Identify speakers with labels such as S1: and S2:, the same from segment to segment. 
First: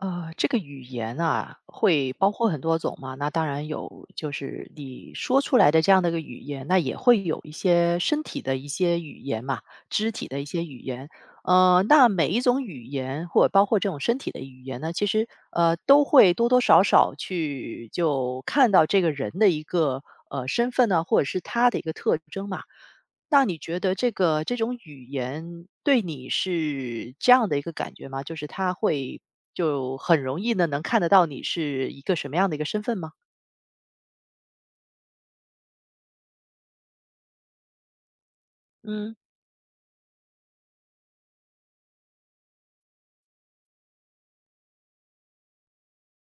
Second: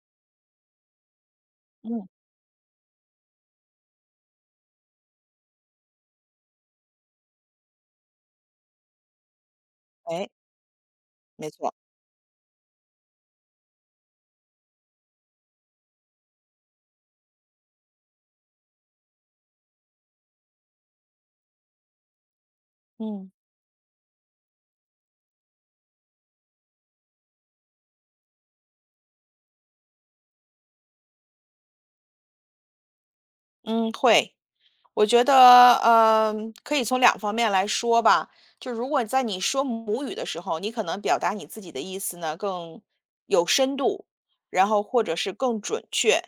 S1: 这个语言啊，
S2: 嗯，
S1: 会包括很多种嘛。那当然有，就是你说出来的这样的一个语言，那也会有一些身体的一些语言嘛，肢体
S2: 哎，
S1: 的一些语言。
S2: 没错。
S1: 那每一种语言，或者包括这种身体的语言呢，其实都会多多少少去就看到这个人的一个身份呢，或者是他的一个特征嘛。
S2: 嗯。
S1: 那你觉得这种语言对你是这样的一个感觉吗？就是他会就很容易呢，能看得到你是一个什么样的一个身份吗？
S2: 嗯，会。我觉得，呃，可以从两方面来说吧。就如果
S1: 嗯，
S2: 在你说母语的时候，你可能表达你自己的意思呢更有深度，然后或者是更准确。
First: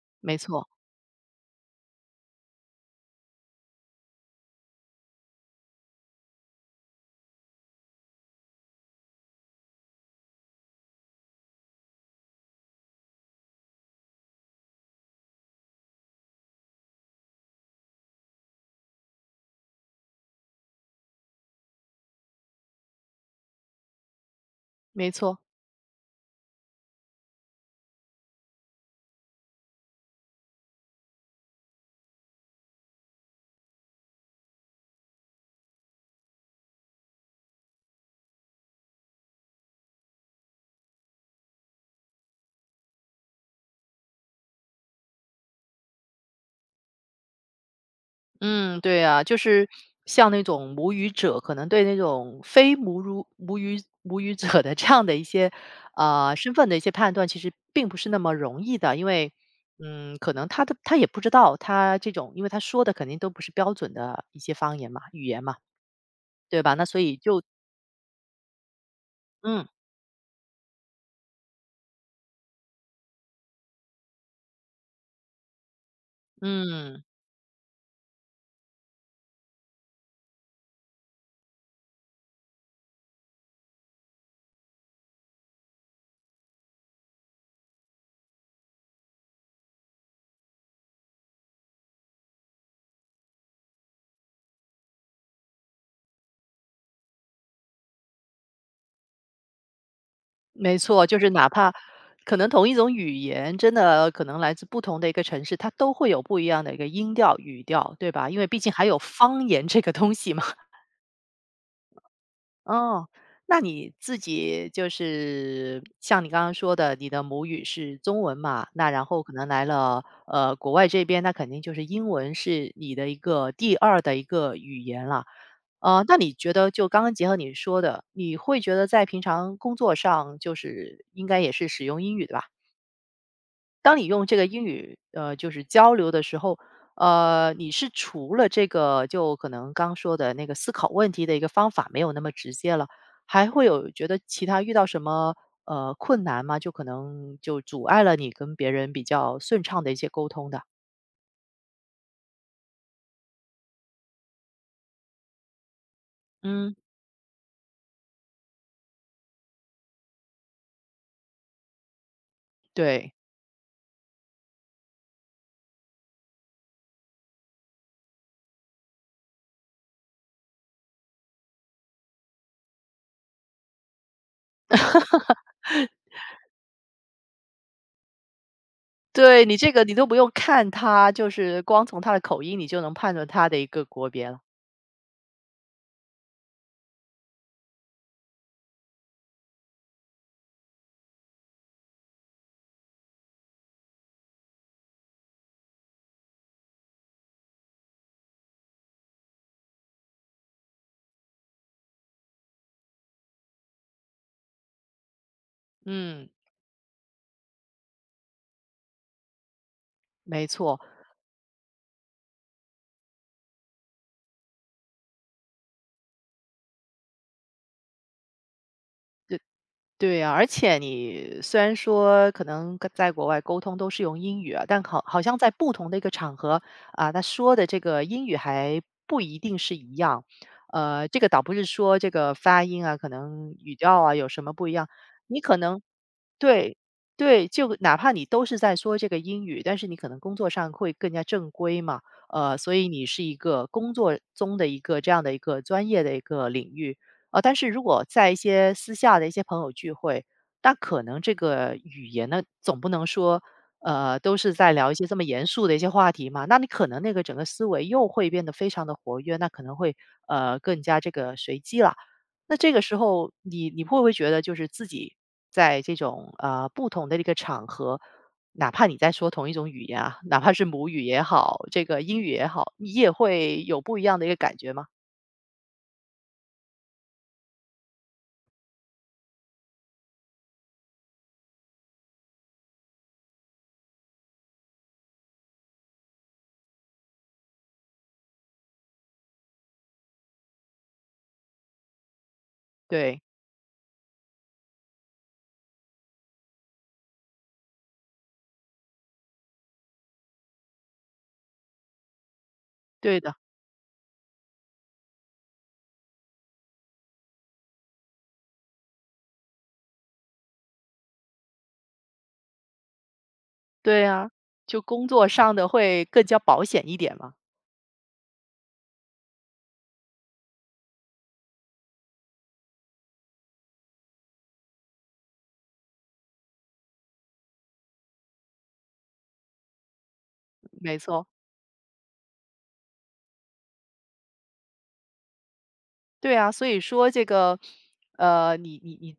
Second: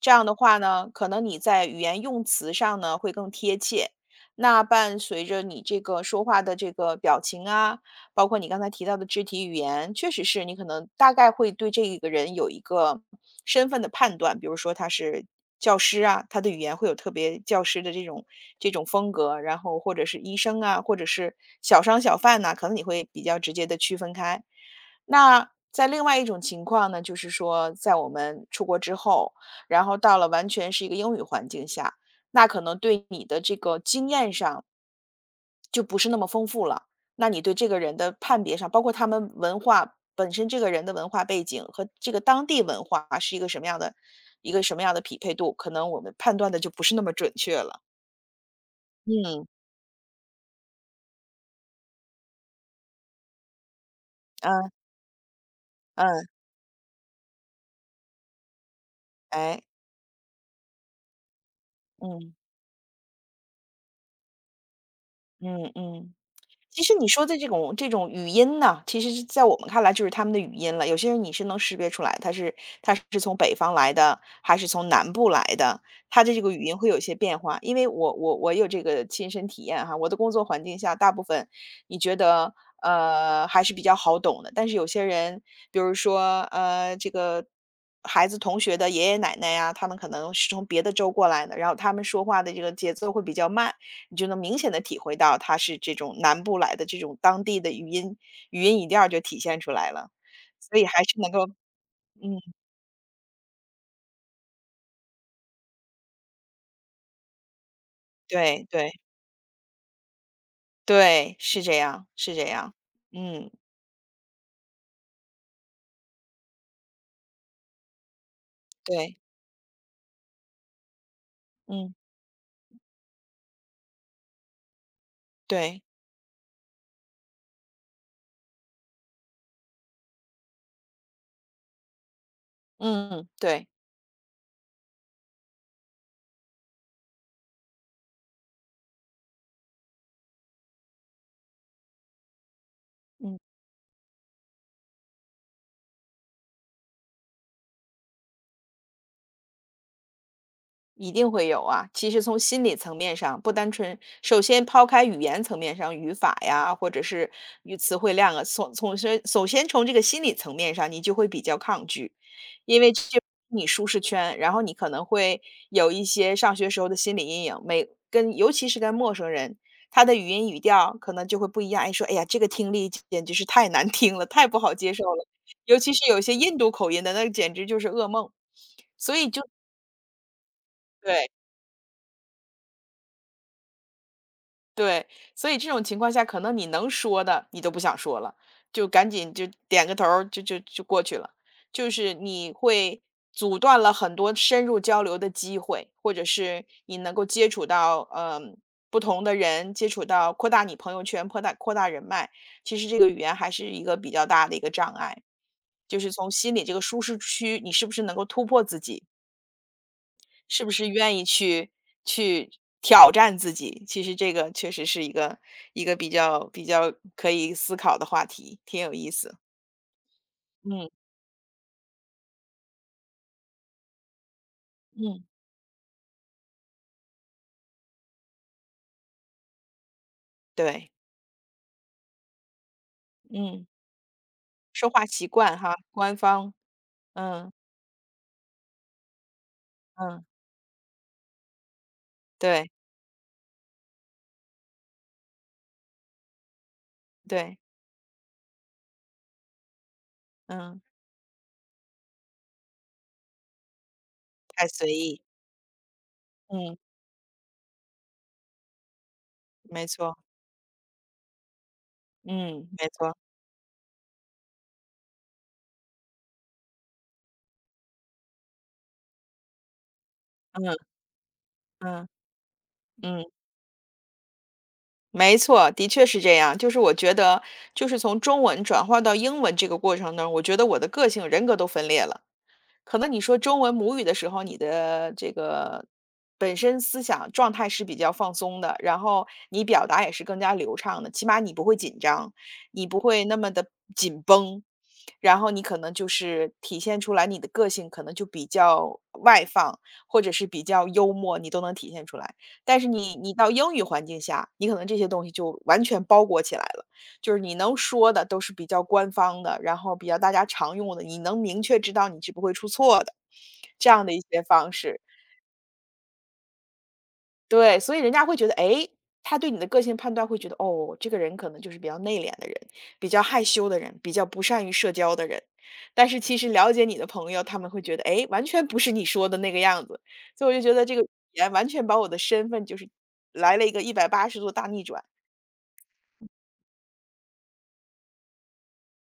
S2: 这样的
S1: 没
S2: 话
S1: 错，
S2: 呢，可能你在语言用词上呢会更贴切。那伴随着你这个说话的这个表情啊，包括你刚才提到的肢体语言，确实是你可能大概会对这一个人有一个身份的判断，比如说他是教师啊，他的语言会有特别教师的这种风格，然后或者是医生啊，或者是小商小贩呐、可能你会比较直接的区分开。
S1: 没错。
S2: 那在另外一种情况呢，就是说，在我们出国之后，然后到了完全是一个英语环境下，那可能对你的这个经验上，就不是那么丰富了。那你对这个人的判别上，包括他们文化本身这个人的文化背景和这个当地文化是一个什么样的匹配度，可能我们判断的就不是那么准确了。
S1: 嗯，对啊，就
S2: 嗯，
S1: 是像那种母语者，可能对那种非母语者
S2: 嗯，
S1: 的这样的一些
S2: 嗯，
S1: 身份的一些判断，其实并不是那么容易的，因为
S2: 哎，
S1: 嗯，可能他也不知道他这种，
S2: 嗯，
S1: 因为他说的肯定都不是标准的一些方言嘛、语言嘛，
S2: 嗯嗯。
S1: 对吧？
S2: 其
S1: 那
S2: 实
S1: 所
S2: 你
S1: 以
S2: 说的
S1: 就
S2: 这种语音呢，其实是在我
S1: 嗯
S2: 们看来就是他们的语音了。有些人你是能识别出来，他是从北方来的，还是从南部来的，他的这个语音会有一
S1: 嗯。
S2: 些变化。因为我有这个亲身体验哈，我的工作环境下，大部分你觉得还是比较好懂的，但是有些人，比如说这个。孩子同学的爷爷奶奶呀、他们可能是从别的州过来的，然后他们说话的这个节奏会比较慢，你就能明显的体会到它是这种南部来的这种当地的语音语调儿就体现出来了。
S1: 没
S2: 所以还
S1: 错，就
S2: 是
S1: 是
S2: 能够。
S1: 哪怕可
S2: 嗯，
S1: 能同一种语言，真的可能来自不同的一个城市，它都会有不一样的一个音调、语调，对吧？因为毕
S2: 对
S1: 竟还
S2: 对
S1: 有方言这个东西嘛。
S2: 对，是这样是这样。
S1: 哦，
S2: 嗯，
S1: 那你自己就是像你刚刚说的，你的母语是中文嘛，那然
S2: 对，
S1: 后可能来了，国外这边，那肯定就是
S2: 嗯，
S1: 英文是你的一个第二的一个语言了。
S2: 对，
S1: 那你觉得就刚刚结合你说的，你会觉得在平常工作上，就是应该也是使用英语的吧？
S2: 嗯，对，
S1: 当你用这个英语，就是交流的时候，你是除了这个就可能刚说的那个思考问题的一个方法没有那么直接了，
S2: 嗯。
S1: 还会有觉得其他遇到什么困难吗？就可能就阻碍了你跟别人比较顺畅的一些沟通的。
S2: 一定会有啊。其实从心理层面上，不单纯，首先抛开语言层面上语法
S1: 嗯，
S2: 呀，或者是语词汇量啊，从从先首先从这个心理层面上，你就会比较抗拒，因为这
S1: 对，
S2: 你舒适圈，然后你可能会有一些上学时候的心理阴影，尤其是跟陌生人。他的语音语调可能就会不一样，哎，说，哎呀，这个听力简直是太难听了，太不好接受了，尤其是有一些印度口音的，那简直就是噩梦。所以就
S1: 对你这个你都不用看他，就
S2: 对，
S1: 是光从他的口音你就能判断他的一个国别了。
S2: 对，所以这种情况下，可能你能说的，你都不想说了，就赶紧就点个头儿，就过去了。就是你会阻断了很多深入交流的机会，或者是你能够接触到不同的人，接触到扩大你朋友圈，扩大人脉。其实这个语言还是一个比较大的一个障碍，就是
S1: 嗯，
S2: 从心里这个舒适区，你是不是能够突破自己？
S1: 没
S2: 是不
S1: 错。
S2: 是愿意去挑战自己？其实这个确实是一个比较可以思考的话题，挺有意思。
S1: 对啊，而且
S2: 嗯
S1: 你虽然说可能跟在国外沟通都是用英语啊，但好好
S2: 嗯，
S1: 像在不同的一个场合啊，他说的这个英语还不一定是一样。
S2: 对，
S1: 这个倒不是说这个发音啊，可能
S2: 嗯，
S1: 语调啊有什么不一样，
S2: 说话习
S1: 你可
S2: 惯哈，
S1: 能
S2: 官方，
S1: 对，对，
S2: 嗯
S1: 就哪怕你都是在说这个英语，但是你可能
S2: 嗯，
S1: 工作上会更加正规嘛，
S2: 对
S1: 所以你是一个工作中的一个这样的一个专业的一个领域，但
S2: 对，
S1: 是如果在一些私下的一些朋友聚会，那
S2: 嗯，
S1: 可能这个语言呢，总不能说，都是
S2: 太
S1: 在聊
S2: 随
S1: 一些这
S2: 意，
S1: 么严肃的一些话题嘛，那你
S2: 嗯，
S1: 可能那个整个思维又会变得非常的活跃，那可能
S2: 没
S1: 会
S2: 错，
S1: 更加这个随机了。那
S2: 嗯，
S1: 这个
S2: 没
S1: 时
S2: 错，
S1: 候，你会不会觉得就是自己在这种不同的一个场合，哪怕你在说同一种语言啊，哪怕是
S2: 嗯
S1: 母语也好，这个
S2: 嗯
S1: 英语也好，你也
S2: 嗯，
S1: 会有不一样的一个感觉吗？
S2: 没错，的确是这样。就是我觉得，就是从中文转化到英文这个过程呢，我觉得我的个性人格都分裂了。可能你说中文母语的时候，你的这个本身思想状态是比较放松的，然后你表达也是更加流畅的，起码你不会紧张，你不
S1: 对，
S2: 会那么的紧绷，然后你可能就是体现出来你的个性可能就比较外放，或者是比较幽默，你都能体现出来。但是你
S1: 对
S2: 你
S1: 的，
S2: 到英语环境下，你可能这些东西就完全包裹起来了。就是你能说的都是比较官方的，然后比较大家常用的，你能明确知道你是不会出错的，这
S1: 对
S2: 样的一
S1: 啊，
S2: 些方
S1: 就
S2: 式。
S1: 工作上的会更加保险一点嘛，
S2: 对，所以人家会觉得，哎，他对你的个性判断会觉得，哦，这个人可能就是比较内敛的人，比较害羞的人，比较不善于社交的人。但是其实了解你的朋友，他们会觉得，哎，完全不是你说的那个样子。所以我就觉得这
S1: 没
S2: 个语
S1: 错。
S2: 言完全把我的身份就是来了一个180度大逆转。
S1: 对啊，所以说这个，你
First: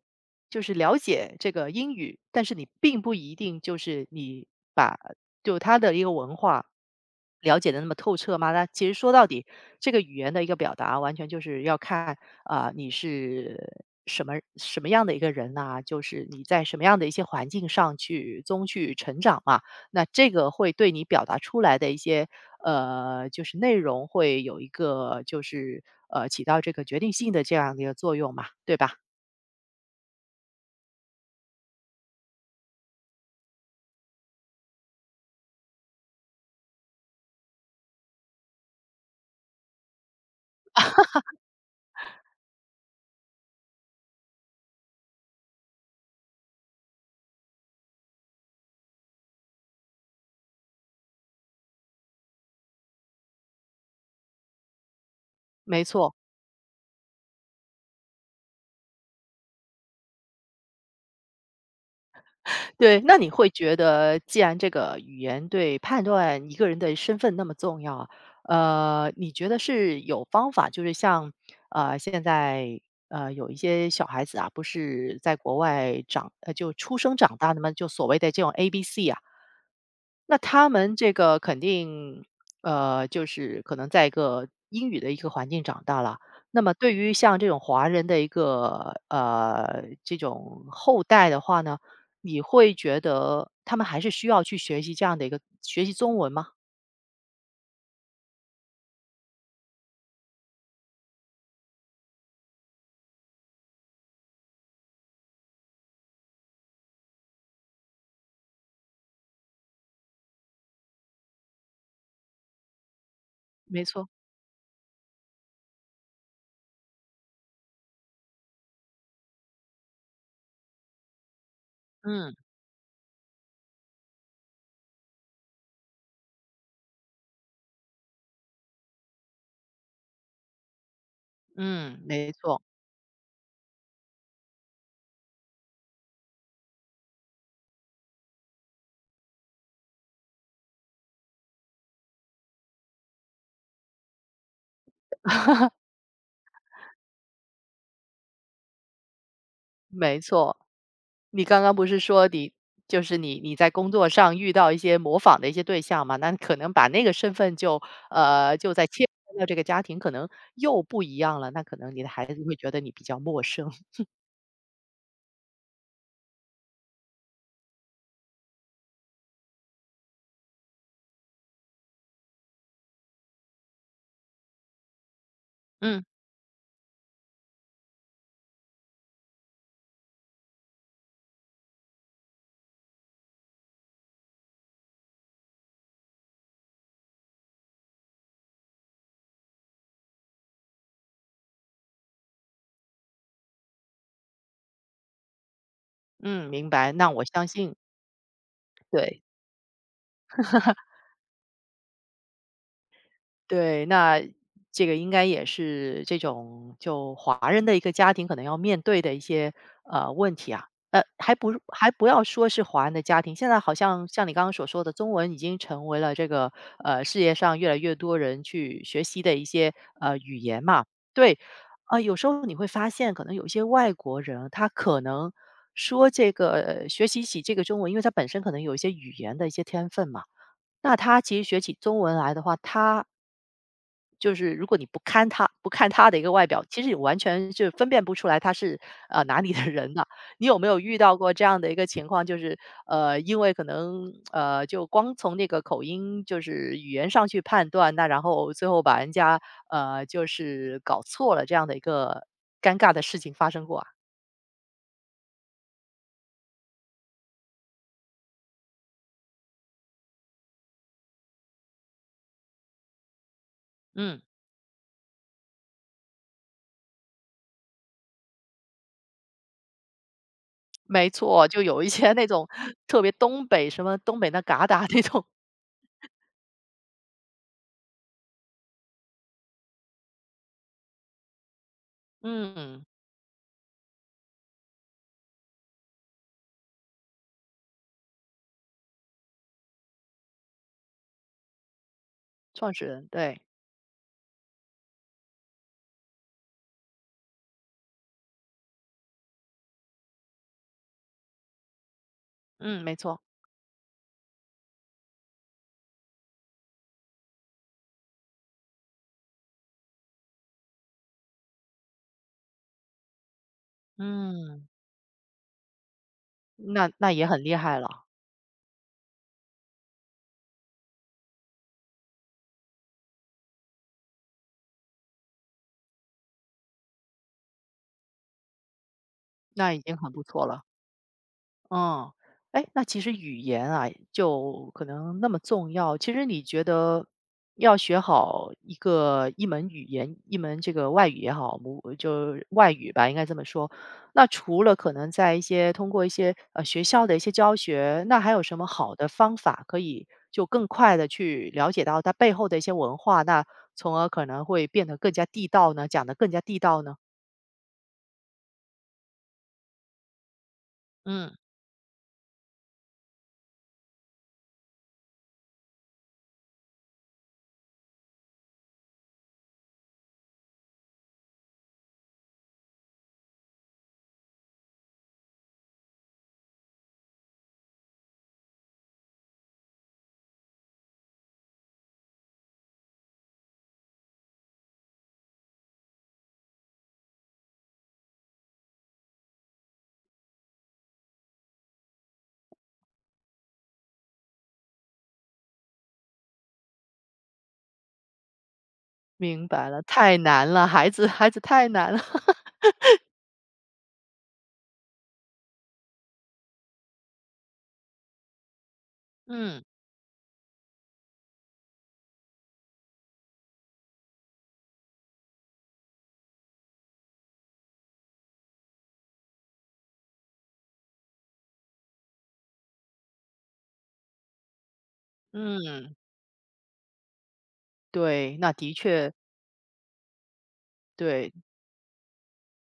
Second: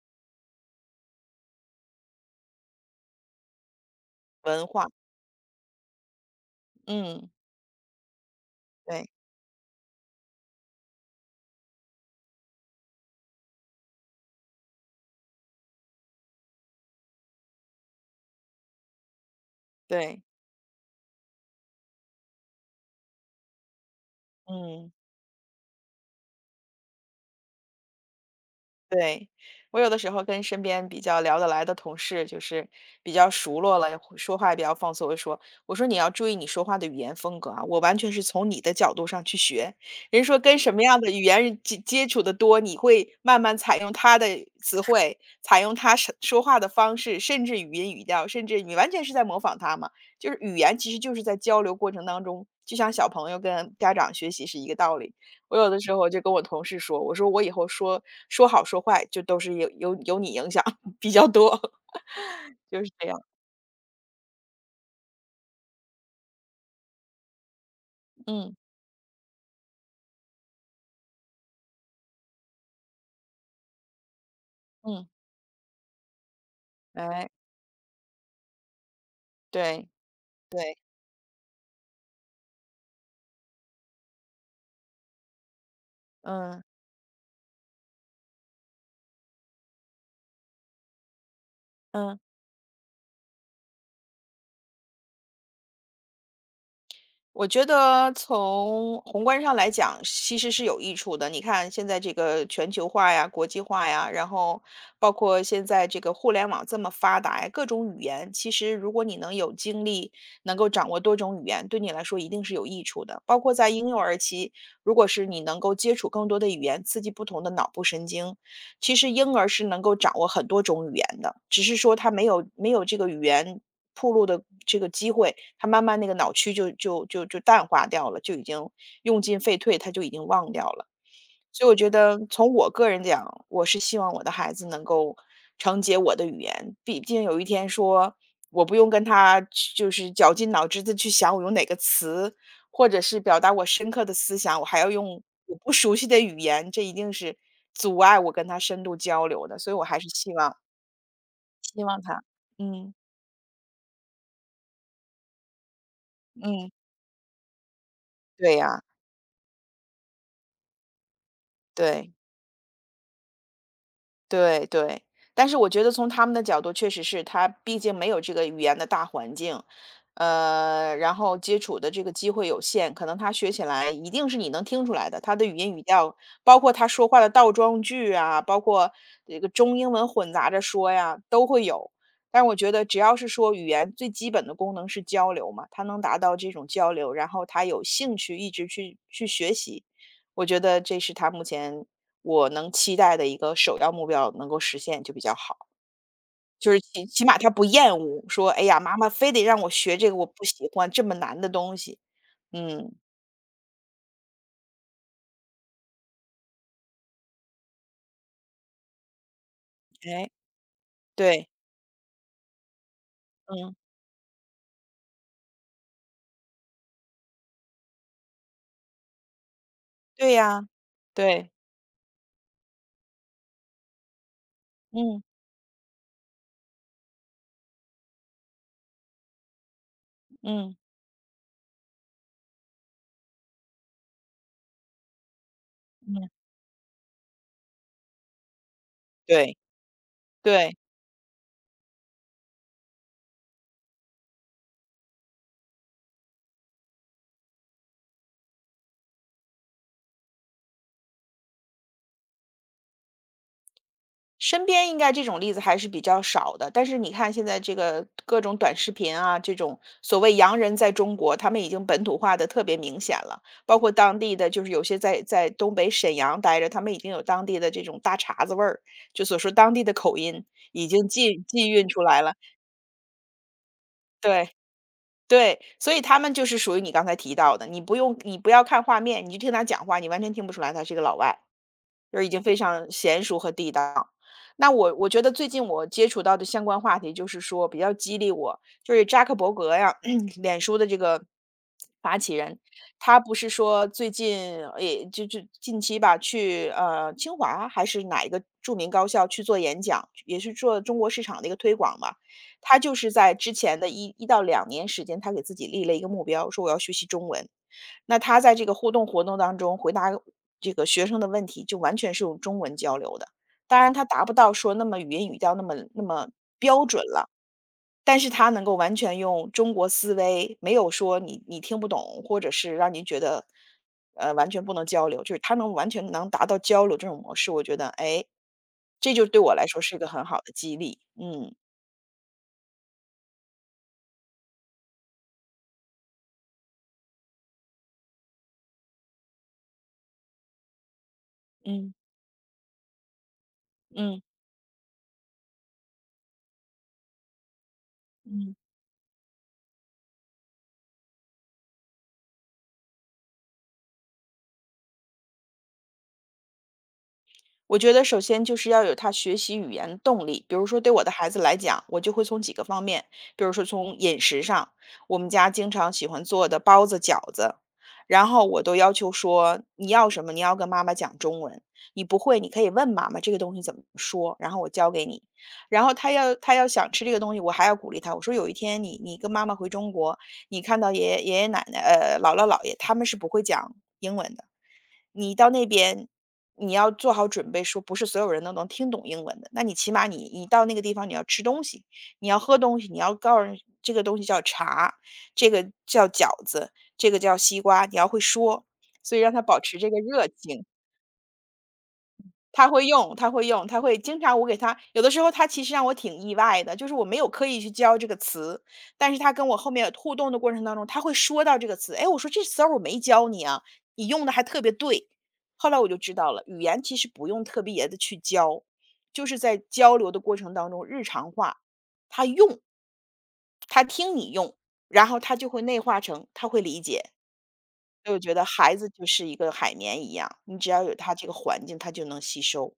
S1: 就是了解这个英语，但是你并不一定就是你
S2: 文化，
S1: 把就它的一个文化
S2: 嗯，
S1: 了解的那么透彻嘛。那其实
S2: 对
S1: 说到底，这个语言的一个表达，完全就是要看啊、你是什么样的一个人呐、就是你在什么样的一些环境上去中去成长嘛。那
S2: 对，
S1: 这个会对你表达出来的一些就是内容会有一
S2: 嗯。
S1: 个就是起到这个决定性的这样的一个作用嘛，对吧？
S2: 对，我有的时候跟身边比较聊得来的同事，就是比较熟络了，说话也比较放松。我就说，我说你要注意你说话的语言风格啊，我完全是从你的角度上去学。人说跟什么样的语言接触的多，你会慢慢采用他的词汇，采用他说话的方式，甚至语音语调，甚至你完全是在模仿他嘛。就是语言其实就是在交流过程当中，就像小朋友跟家长学习是一个道理。我有的
S1: 没
S2: 时候
S1: 错，
S2: 就跟我同事说，我说我以后说说好说坏，就都是有你影响 比较多，就是
S1: 对。
S2: 这
S1: 那
S2: 样。
S1: 你会觉得，既然这个语言对判断一个人的身份那么重要，
S2: 嗯
S1: 你觉得是有方法，就是像现在有一些小孩子啊，不
S2: 嗯，
S1: 是在国外长就出生
S2: 哎，
S1: 长大的嘛，就所谓的这种 ABC 啊。
S2: 对
S1: 那他
S2: 对，
S1: 们这个肯定，就是可能在一个英语的一个环境长大了。那
S2: 嗯
S1: 么对于像这种华人的一个这种后代的话呢，
S2: 嗯。
S1: 你会觉得他们还是需要去学习这样的一个学习中文吗？
S2: 我觉得从宏观上来讲，其实是有益处的。你看现在这个全球化呀、国际化呀，然后包括现在这个互联网这么发达呀，各种语言，其实如果你能有精力，能够掌握多种语言，对你来说一定是有益处的。包括在
S1: 没
S2: 婴幼
S1: 错，
S2: 儿期，如果是你能够接触更多的语言，刺激不同的脑部神经，其实婴儿是能够掌握很多种语言的，只是说他没
S1: 嗯
S2: 有没有这个语言铺路的这个机会，他慢慢那个脑区就淡化掉了，就已经用进废退，他就已经忘掉了。所以我觉
S1: 嗯，
S2: 得
S1: 没
S2: 从
S1: 错
S2: 我个人讲，我是希望我的孩子能够承接我的语言，毕竟有一天说我不用跟他去就是绞尽脑汁的去想我用哪个词，或者是表达我深刻的思想，我还要用我不熟悉的语言，这一定是阻碍我跟他深度交流的。所以我还是
S1: 没
S2: 希
S1: 错。
S2: 望
S1: 你刚刚
S2: 希
S1: 不
S2: 望
S1: 是
S2: 他，
S1: 说你
S2: 嗯
S1: 就是你在工作上遇到一些模仿的一些对象嘛，那可
S2: 嗯，
S1: 能把那个身份就
S2: 对
S1: 就
S2: 呀、
S1: 在切换到这个家庭，可能又不一样了，那可能你的
S2: 对，
S1: 孩子会觉得你比较陌生。
S2: 对对，但是我觉得从他们的角度，确实是他毕竟没有这个语言的大环境，然后接触的这个机会有限，可能他学起来一定是你能听出来的，他的语音语
S1: 嗯，
S2: 调，包括他说话的倒装句啊，包括这个中英文混杂着说呀，都会有。但是我觉得，只要是说语言最基本的功能是交流嘛，他能达到这种交流，然后他有兴趣一直去学习，我觉得这是他目前我能期待的一个首要目标能够实现就比较好。
S1: 嗯，明
S2: 就是
S1: 白，
S2: 起
S1: 那我
S2: 起码
S1: 相
S2: 他不
S1: 信
S2: 厌恶，说：“哎呀，妈妈
S1: 对。
S2: 非得让我学这个我不喜欢，这么难的东西。”嗯，
S1: 对，那这个应该也是这种就华人的一个家庭可能要面对的一些
S2: 哎，
S1: 问题啊，还
S2: 对，
S1: 不还不要说是华人的家庭，现在好
S2: 嗯，
S1: 像像你刚刚所说的，中文已经成为了这个世界上越来越多人去学习的一些
S2: 对
S1: 语言
S2: 呀、
S1: 嘛。对，
S2: 对，
S1: 啊、有时候你会发现，可能有一些外国人他可
S2: 嗯，
S1: 能说这个学习起这个中文，因为他本身可能有一些语言的一些天分嘛。
S2: 嗯，
S1: 那他其实学起中文来的话，他就是如果你不看他的一
S2: 嗯，
S1: 个外表，其实你完全就分辨不出来他是哪里
S2: 对，
S1: 的人的。你有没
S2: 对。
S1: 有遇到过这样的一个情况？就是因为可能就光从那个口音就是语言上去判断，那然后最后把人家就是搞错了这样的一个尴尬的事情发生过啊？
S2: 身边应该这种例子还是比较少的，但是你看现在这个各种短视频啊，这种所谓洋人在中国，他们已经本土化的特别明显了。包括当
S1: 嗯，
S2: 地的，就是有些在东北沈阳待着，他们已经有当地的这种大碴子味儿，就所说当地的口音已
S1: 没
S2: 经寄
S1: 错，就
S2: 寄
S1: 有一
S2: 运出
S1: 些
S2: 来
S1: 那
S2: 了。
S1: 种特别东北什么东北那
S2: 对
S1: 嘎达那种，
S2: 对，所以他们就是属于你刚才提到的，你不要看画面，你就听他讲话，你完全听不出来他是个老外。就 是已经非
S1: 嗯，
S2: 常娴熟和地道。那我觉得最近我接触到的相关话题，就是说比较激励我，就是扎克伯格呀，脸书的这个。
S1: 创始人
S2: 他不
S1: 对，
S2: 是说最近也就近期吧，去清华还是哪一个著名高校去做演讲，也是做中国市场的一个推广嘛。他
S1: 嗯，没
S2: 就是
S1: 错，
S2: 在之前的一到两年时间，他给自己立了一个目标，说我要学习中文。那他在这个互动活动当中回答这个学生的问题，就完全是用中文交流的。当然，他达不到
S1: 嗯。
S2: 说那么语音语调那么标
S1: 那
S2: 准
S1: 那也
S2: 了，
S1: 很厉害了，
S2: 但是他能够完全用中国思维，没有说你听不懂，或者是让您觉得，完全不能交流，就是他能完全能达到交流这种模式，我觉得，哎，这就对我来
S1: 那已
S2: 说
S1: 经
S2: 是一个
S1: 很不
S2: 很好
S1: 错
S2: 的
S1: 了。
S2: 激励。嗯，
S1: 嗯，哎，那其实语言啊，就可能那么重要。其实你觉得要学好一门语言，一门这个外语也好，母
S2: 嗯，
S1: 就是外语吧，应该这么说。
S2: 嗯，
S1: 那除了可能在一些通过一些学校的一些教学，那还有
S2: 嗯。
S1: 什么好的方法可以就更快的去了解到它背后的一些文化，那从而可能会变得更加地道呢？讲得更加地道呢？
S2: 我觉得首先就是要有他学习语言的动力，比如说对我的孩
S1: 嗯。
S2: 子来讲，我就会从几个方面，比如说从饮食上，我们家经常喜欢做的包子、饺子，然后我都要求说你要什么，你要跟妈妈讲中文，你不会你可以问妈妈这个东西怎么说，然后我教给你。然后他要想吃这个东西，我还要鼓励他，我说有一天你跟妈妈回中国，你看到爷爷奶奶姥姥姥爷他们是不会讲英文的。你到那边，你要做好准备，说不是所有人都能听懂英文的。那你起码你到那个地方，你要吃东西，你要喝东西，你要告诉人这个东西叫茶，这个叫饺子，这个叫西瓜，你要会说，所以让他
S1: 明
S2: 保
S1: 白
S2: 持
S1: 了，
S2: 这个
S1: 太
S2: 热
S1: 难
S2: 情。
S1: 了，孩子太难了。
S2: 他会用，他会用，他会经常我给他有的时候他其实让我挺意外的，就是我没有刻意去教这个词，但是他跟我
S1: 嗯，
S2: 后面互动的过程当中，他会说到这个词，哎，我说这词儿我没教你啊，你用的还特别对。后来我就知道了，语言其实不用特别的去教，就是在交流的过程当中日常化，他用，然后他就会内
S1: 嗯，
S2: 化成，他会理解。所以我觉
S1: 对，
S2: 得
S1: 那的
S2: 孩子就
S1: 确
S2: 是一个海绵一样，你只要有他这
S1: 对。
S2: 个环境，他就能吸收。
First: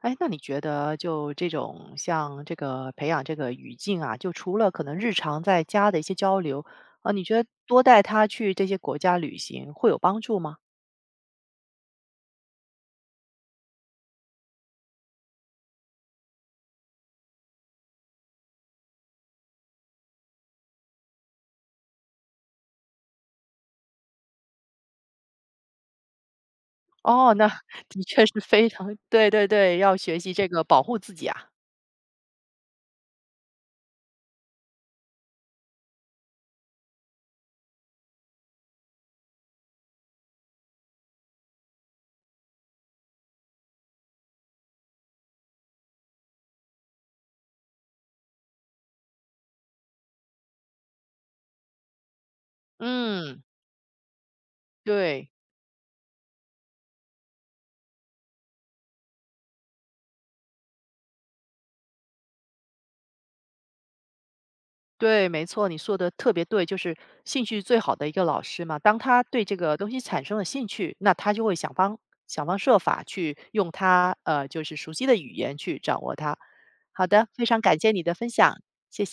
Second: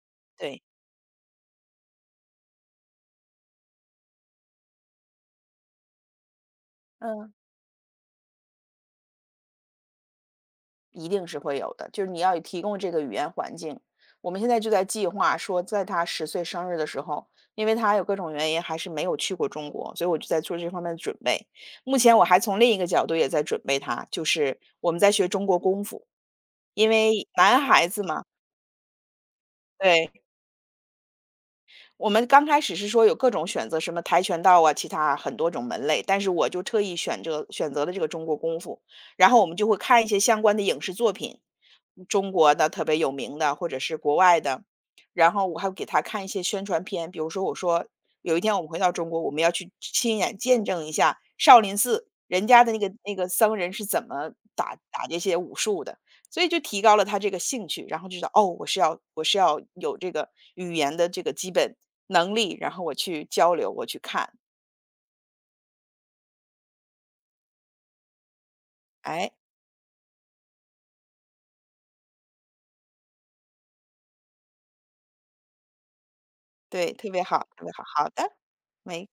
S1: 哎，那你觉
S2: 对，
S1: 得就这种像这个培养这个语境啊，就除了可能日常在家的一些交流，啊，你
S2: 嗯。
S1: 觉得多带他去这些国家旅行会有帮助吗？
S2: 一定是会有的，就是你要提供这个语言环境。我们现在就在计划说，在他10岁生日的时候，因为他有各种原因还是没有去过中国，所以我就在做这方面的准备。目前我还从另一个角度也在准备他，就是我们在学中国功夫。因为
S1: 哦，那
S2: 男 孩
S1: 的
S2: 子嘛，
S1: 确是非常对对对，要
S2: 对。
S1: 学习这个保护自己啊。
S2: 我们刚开始是说有各种选择，什么跆拳道啊，其他很多种门类，但是我就特意选择了这个中国功夫，然后我们就会看一些相关的影视作品，中国的特别有名的，或者是国外的，然后我还给他看一些宣传片，比如说我说有一天我们回到中国，我们要去亲眼见证一下少林寺人家的那个
S1: 嗯，
S2: 僧人是怎么打这
S1: 对。
S2: 些武术的，所以就提高了他这个兴趣，然后就知道哦，我是要有这个语言的这个基本，能力，然后我去交流，我去看。
S1: 对，没错，你说的特别对，就是兴趣最好的一个老师嘛。当他
S2: 哎，
S1: 对这个东西产生了兴趣，那他就会想方设法去用他就是熟悉的语言去掌握它。
S2: 对，
S1: 好
S2: 特别
S1: 的，非
S2: 好，
S1: 常
S2: 特别
S1: 感
S2: 好，
S1: 谢你
S2: 好
S1: 的分
S2: 的，
S1: 享。
S2: 没